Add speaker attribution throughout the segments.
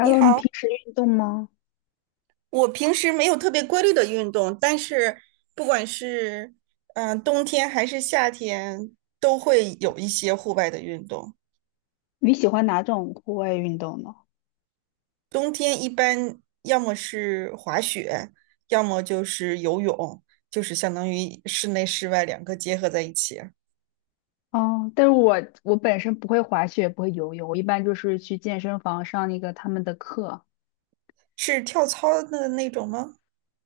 Speaker 1: 你
Speaker 2: 你
Speaker 1: 好，
Speaker 2: 平时运动吗？
Speaker 1: 我平时没有特别规律的运动，但是不管是冬天还是夏天，都会有一些户外的运动。
Speaker 2: 你喜欢哪种户外运动呢？
Speaker 1: 冬天一般要么是滑雪，要么就是游泳，就是相当于室内室外两个结合在一起。
Speaker 2: 哦，但是我本身不会滑雪，不会游泳，我一般就是去健身房上那个他们的课，
Speaker 1: 是跳操的那种吗？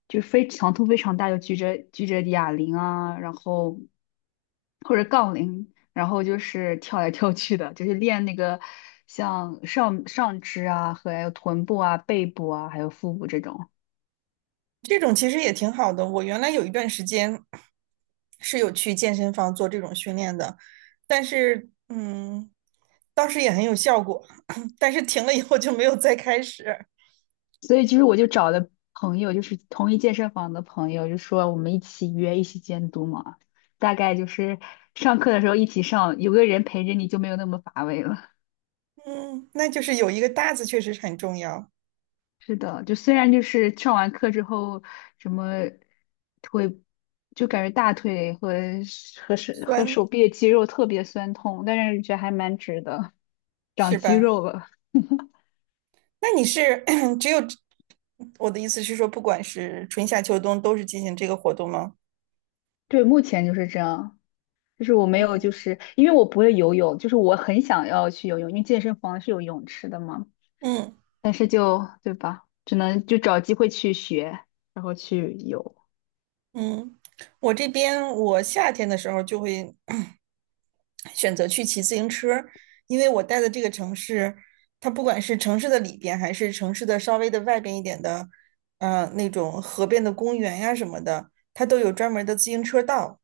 Speaker 2: 就非强度非常大，就举着哑铃啊，然后或者杠铃，然后就是跳来跳去的，就是练那个像上肢啊和还有臀部啊、背部啊还有腹部这种。
Speaker 1: 这种其实也挺好的。我原来有一段时间是有去健身房做这种训练的，但是当时也很有效果，但是停了以后就没有再开始。
Speaker 2: 所以就是我就找的朋友，就是同一健身房的朋友，就说我们一起约，一起监督嘛。大概就是上课的时候一起上，有个人陪着你就没有那么乏味了。
Speaker 1: 嗯，那就是有一个搭子确实是很重要，
Speaker 2: 是的，就虽然就是上完课之后，什么会就感觉大腿和手和
Speaker 1: 酸
Speaker 2: 手臂的肌肉特别酸痛，但是觉得还蛮值的，长
Speaker 1: 是
Speaker 2: 肌
Speaker 1: 吧？
Speaker 2: 肉了。
Speaker 1: 那你是 只有我的意思是说，不管是春夏秋冬都是进行这个活动吗？
Speaker 2: 对，目前就是这样。就是我没有，就是因为我不会游泳，就是我很想要去游泳，因为健身房是有泳池的嘛，
Speaker 1: 嗯。
Speaker 2: 但是就，对吧，只能就找机会去学，然后去游。
Speaker 1: 嗯，我这边我夏天的时候就会 选择去骑自行车，因为我待的这个城市，它不管是城市的里边，还是城市的稍微的外边一点的，那种河边的公园呀什么的，它都有专门的自行车道。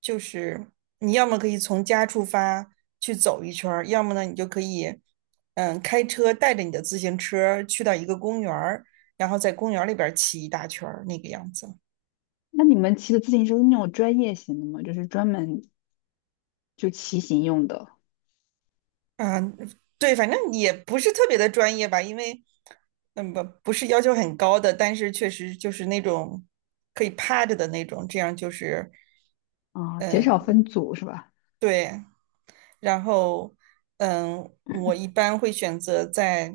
Speaker 1: 就是你要么可以从家出发去走一圈儿，要么呢你就可以，开车带着你的自行车去到一个公园儿，然后在公园儿里边儿骑一大圈儿那个样子。
Speaker 2: 那你们骑的自行车是那种专业型的吗？就是专门就骑行用的
Speaker 1: 啊，对，反正也不是特别的专业吧，因为，不是要求很高的，但是确实就是那种可以趴着的那种，这样就是，
Speaker 2: 啊，减少
Speaker 1: 嗯，
Speaker 2: 分组是吧？
Speaker 1: 对，然后，我一般会选择在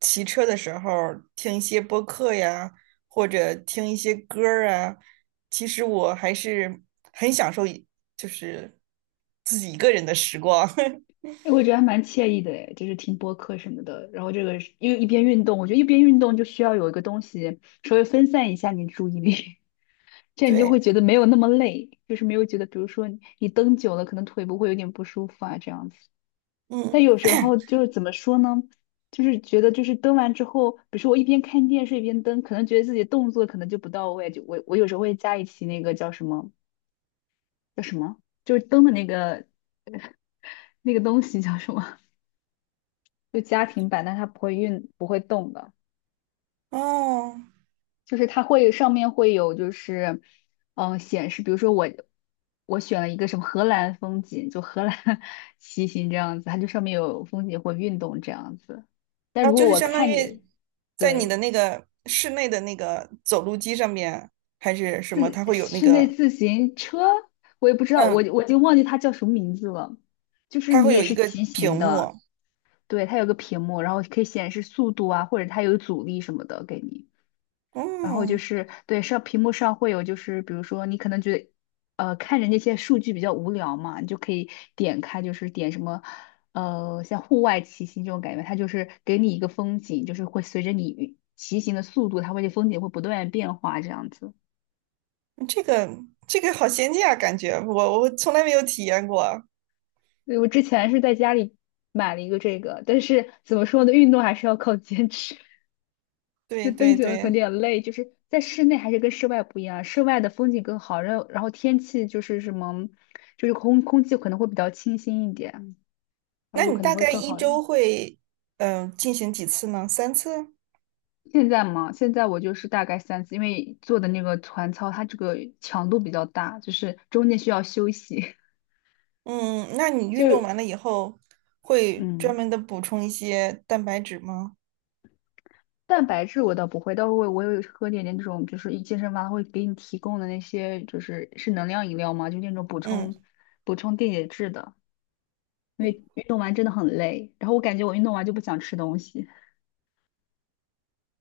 Speaker 1: 骑车的时候儿听一些播客呀，或者听一些歌儿啊。其实我还是很享受一就是自己一个人的时光。
Speaker 2: 哎，我觉得还蛮惬意的诶，就是听播客什么的，然后这个是又一边运动，我觉得一边运动就需要有一个东西稍微分散一下你的注意力。这样你就
Speaker 1: 对，
Speaker 2: 会觉得没有那么累，就是没有觉得，比如说你蹬久了，可能腿部会有点不舒服啊，这样子。
Speaker 1: 嗯，
Speaker 2: 但有时候就是怎么说呢，就是觉得就是蹬完之后，比如说我一边看电视一边蹬，可能觉得自己动作可能就不到位，就我有时候会加一期那个叫什么叫什么，就是蹬的那个那个东西叫什么，就家庭版，但它不会运不会动的。
Speaker 1: 哦。
Speaker 2: 就是它会上面会有就是，显示，比如说我选了一个什么荷兰风景，就荷兰 骑行这样子，它就上面有风景或运动这样子。但
Speaker 1: 啊，
Speaker 2: 如
Speaker 1: 就
Speaker 2: 果
Speaker 1: 是
Speaker 2: 我
Speaker 1: 相当
Speaker 2: 看着，
Speaker 1: 于在你的
Speaker 2: 对，
Speaker 1: 那个室内的那个走路机上面，还是什么？
Speaker 2: 自
Speaker 1: 它会有那
Speaker 2: 室内
Speaker 1: 个，
Speaker 2: 自行车，我也不知道，我
Speaker 1: 嗯，
Speaker 2: 我已经忘记它叫什么名字了。就是
Speaker 1: 它
Speaker 2: 你
Speaker 1: 会
Speaker 2: 也
Speaker 1: 有一
Speaker 2: 是
Speaker 1: 个
Speaker 2: 骑
Speaker 1: 屏
Speaker 2: 行
Speaker 1: 幕。
Speaker 2: 的，对，它有个屏幕，然后可以显示速度啊，或者它有阻力什么的给你。然后就
Speaker 1: 嗯，
Speaker 2: 是对上屏幕上会有，就是比如说你可能觉得，看着那些数据比较无聊嘛，你就可以点开，就是点什么，像户外骑行这种感觉，它就是给你一个风景，就是会随着你骑行的速度，它会这风景会不断地变化这样子。
Speaker 1: 这个这个好先进啊，感觉我从来没有体验过。
Speaker 2: 对，我之前是在家里买了一个这个，但是怎么说呢，运动还是要靠坚持。就
Speaker 1: 对
Speaker 2: 登
Speaker 1: 对
Speaker 2: 顶可能有
Speaker 1: 对，
Speaker 2: 点累，就是在室内还是跟室外不一样，室外的风景更好，然后天气就是什么，就是空气可能会比较清新一点，然后
Speaker 1: 那
Speaker 2: 就
Speaker 1: 你
Speaker 2: 可
Speaker 1: 大
Speaker 2: 能会
Speaker 1: 概
Speaker 2: 更
Speaker 1: 一
Speaker 2: 好一
Speaker 1: 周
Speaker 2: 点。
Speaker 1: 会进行几次呢？三次？
Speaker 2: 现在嘛，现在我就是大概三次，因为做的那个团操，它这个强度比较大，就是中间需要休息，
Speaker 1: 嗯，那你 运动
Speaker 2: 就
Speaker 1: 完了以后会专
Speaker 2: 嗯，
Speaker 1: 门的补充一些蛋白质吗？
Speaker 2: 蛋白质我倒不会，但我有喝点这种，就是一健身房会给你提供的那些，就是是能量饮料嘛，就那种补
Speaker 1: 嗯。
Speaker 2: 充补充电解质的。因为运动完真的很累，然后我感觉我运动完就不想吃东西，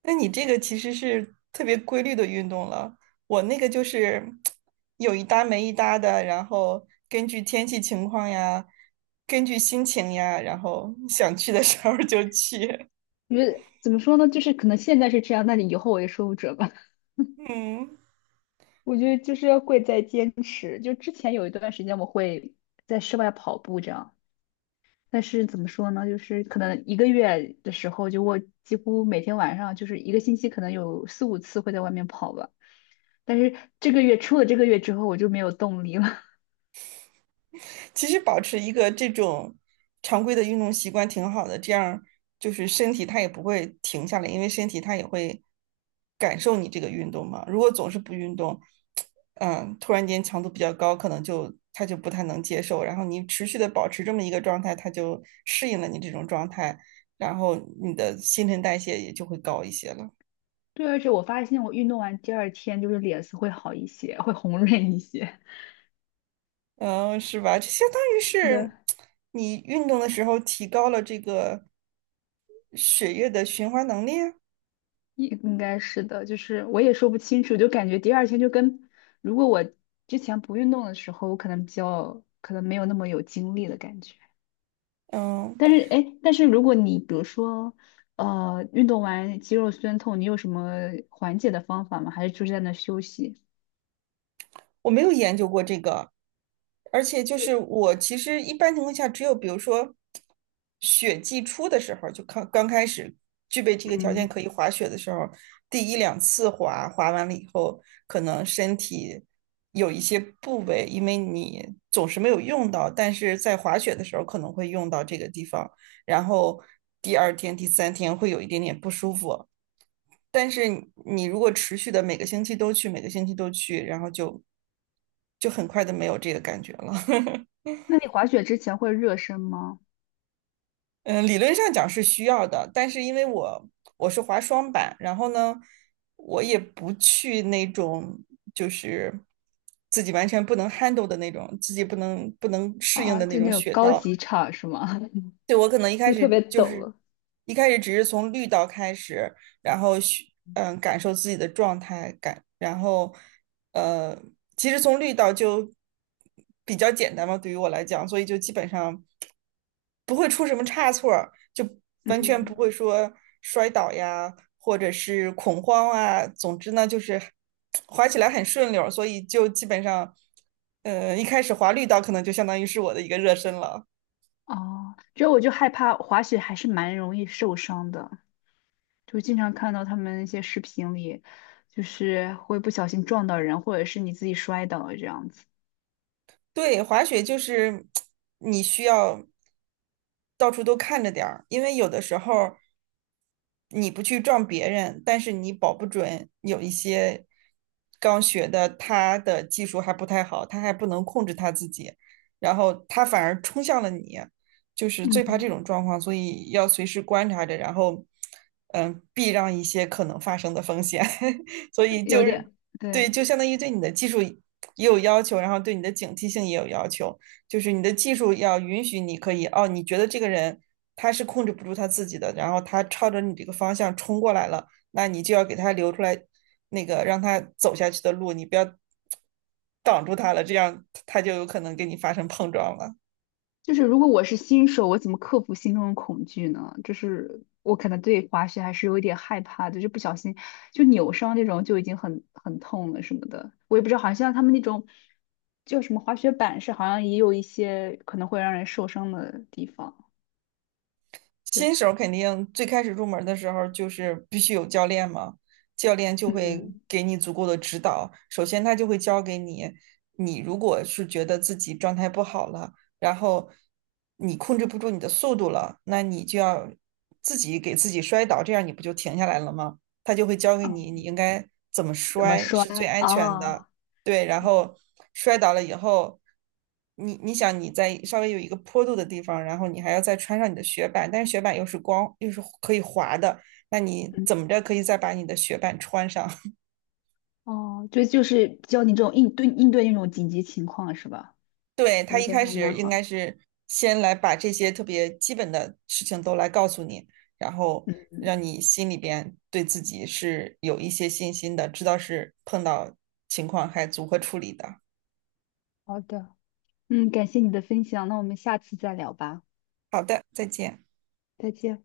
Speaker 1: 那你这个其实是特别规律的运动了，我那个就是有一搭没一搭的，然后根据天气情况呀，根据心情呀，然后想去的时候就去。
Speaker 2: 因为怎么说呢，就是可能现在是这样，那你以后我也说不准吧。
Speaker 1: 嗯，
Speaker 2: 我觉得就是要贵在坚持，就之前有一段时间我会在室外跑步这样，但是怎么说呢，就是可能一个月的时候，就我几乎每天晚上就是一个星期可能有四五次会在外面跑吧。但是这个月出了这个月之后，我就没有动力了。
Speaker 1: 其实保持一个这种常规的运动习惯挺好的，这样就是身体它也不会停下来，因为身体它也会感受你这个运动嘛。如果总是不运动，突然间强度比较高，可能就它就不太能接受。然后你持续的保持这么一个状态，它就适应了你这种状态，然后你的新陈代谢也就会高一些了。
Speaker 2: 对，而且我发现我运动完第二天就是脸色会好一些，会红润一些。
Speaker 1: 嗯，是吧？就相当于
Speaker 2: 是
Speaker 1: 是
Speaker 2: 的。
Speaker 1: 你运动的时候提高了这个血液的循环能力啊。
Speaker 2: 应该是的，就是我也说不清楚，就感觉第二天就跟如果我之前不运动的时候，我可能比较可能没有那么有精力的感觉。
Speaker 1: 嗯，
Speaker 2: 但是哎，诶但是如果你比如说运动完肌肉酸痛，你有什么缓解的方法吗？还是就是在那休息？
Speaker 1: 我没有研究过这个，而且就是
Speaker 2: 对，
Speaker 1: 我其实一般情况下，只有比如说雪季初的时候，就刚刚开始具备这个条件
Speaker 2: 嗯，
Speaker 1: 可以滑雪的时候，第一两次滑，滑完了以后，可能身体有一些部位，因为你总是没有用到，但是在滑雪的时候可能会用到这个地方，然后第二天、第三天会有一点点不舒服。但是你如果持续的每个星期都去，每个星期都去，然后很快的没有这个感觉了。
Speaker 2: 那你滑雪之前会热身吗？
Speaker 1: 嗯，理论上讲是需要的，但是因为我是滑双板，然后呢，我也不去那种就是自己完全不能 handle 的那种，自己不能适应
Speaker 2: 啊，
Speaker 1: 的
Speaker 2: 就
Speaker 1: 那
Speaker 2: 那
Speaker 1: 种
Speaker 2: 种
Speaker 1: 雪
Speaker 2: 高
Speaker 1: 道，
Speaker 2: 级场是吗？
Speaker 1: 对，我可能一 开
Speaker 2: 就特
Speaker 1: 始
Speaker 2: 别
Speaker 1: 就
Speaker 2: 陡
Speaker 1: 是
Speaker 2: 了
Speaker 1: 一开始只是从绿道开始，然后去嗯感受自己的状态感，然后呃，其实从绿道就比较简单嘛，对于我来讲，所以就基本上不会出什么差错儿，就完全不
Speaker 2: 嗯，
Speaker 1: 会说摔倒呀，或者是恐慌啊，总之呢就是滑起来很顺溜儿，所以就基本上一开始滑绿道可能就相当于是我的一个热身了。
Speaker 2: 哦，主要我就害怕滑雪还是蛮容易受伤的。就经常看到他们一些视频里，就是会不小心撞到人，或者是你自己摔倒了这样子。
Speaker 1: 对，滑雪就是你需要到处都看着点儿，因为有的时候。你不去撞别人，但是你保不准有一些刚学的，他的技术还不太好，他还不能控制他自己，然后他反而冲向了你，就是最怕
Speaker 2: 嗯，
Speaker 1: 这种状况，所以要随时观察着，然后避让一些可能发生的风险，所以
Speaker 2: 有
Speaker 1: 就是
Speaker 2: 点，
Speaker 1: 对，
Speaker 2: 对，
Speaker 1: 就相当于对你的技术也有要求，然后对你的警惕性也有要求。就是你的技术要允许你可以哦，你觉得这个人他是控制不住他自己的，然后他朝着你这个方向冲过来了，那你就要给他留出来那个让他走下去的路，你不要挡住他了，这样他就有可能跟你发生碰撞了。
Speaker 2: 就是如果我是新手，我怎么克服心中的恐惧呢？就是我可能对滑雪还是有一点害怕的，就不小心就扭伤那种就已经很痛了什么的。我也不知道，好像他们那种叫什么滑雪板是好像也有一些可能会让人受伤的地方。对，
Speaker 1: 新手肯定最开始入门的时候就是必须有教练嘛，教练就会
Speaker 2: 嗯，
Speaker 1: 给你足够的指导。首先，他就会教给你，你如果是觉得自己状态不好了，然后你控制不住你的速度了，那你就要自己给自己摔倒，这样你不就停下来了吗？他就会教给
Speaker 2: 啊，
Speaker 1: 你，你应该怎么
Speaker 2: 怎么
Speaker 1: 摔
Speaker 2: 摔
Speaker 1: 是最安全的。
Speaker 2: 啊？
Speaker 1: 对，然
Speaker 2: 对
Speaker 1: 后摔倒了以后，你你想你在稍微有一个坡度的地方，然后你还要再穿上你的雪板，但是雪板又是光又是可以滑的，那你
Speaker 2: 嗯。
Speaker 1: 怎么着可以再把你的雪板穿上？
Speaker 2: 哦，对，就是教你这种应对那种紧急情况是吧？
Speaker 1: 对，
Speaker 2: 我
Speaker 1: 他
Speaker 2: 觉
Speaker 1: 一
Speaker 2: 得
Speaker 1: 开
Speaker 2: 还
Speaker 1: 始
Speaker 2: 蛮
Speaker 1: 应
Speaker 2: 好的。
Speaker 1: 该是先来把这些特别基本的事情都来告诉你，然后
Speaker 2: 嗯，
Speaker 1: 让你心里边对自己是有一些信心的，知道是碰到情况还如何处理的。
Speaker 2: 好的，嗯，感谢你的分享，那我们下次再聊吧，
Speaker 1: 好的，再见。
Speaker 2: 再见。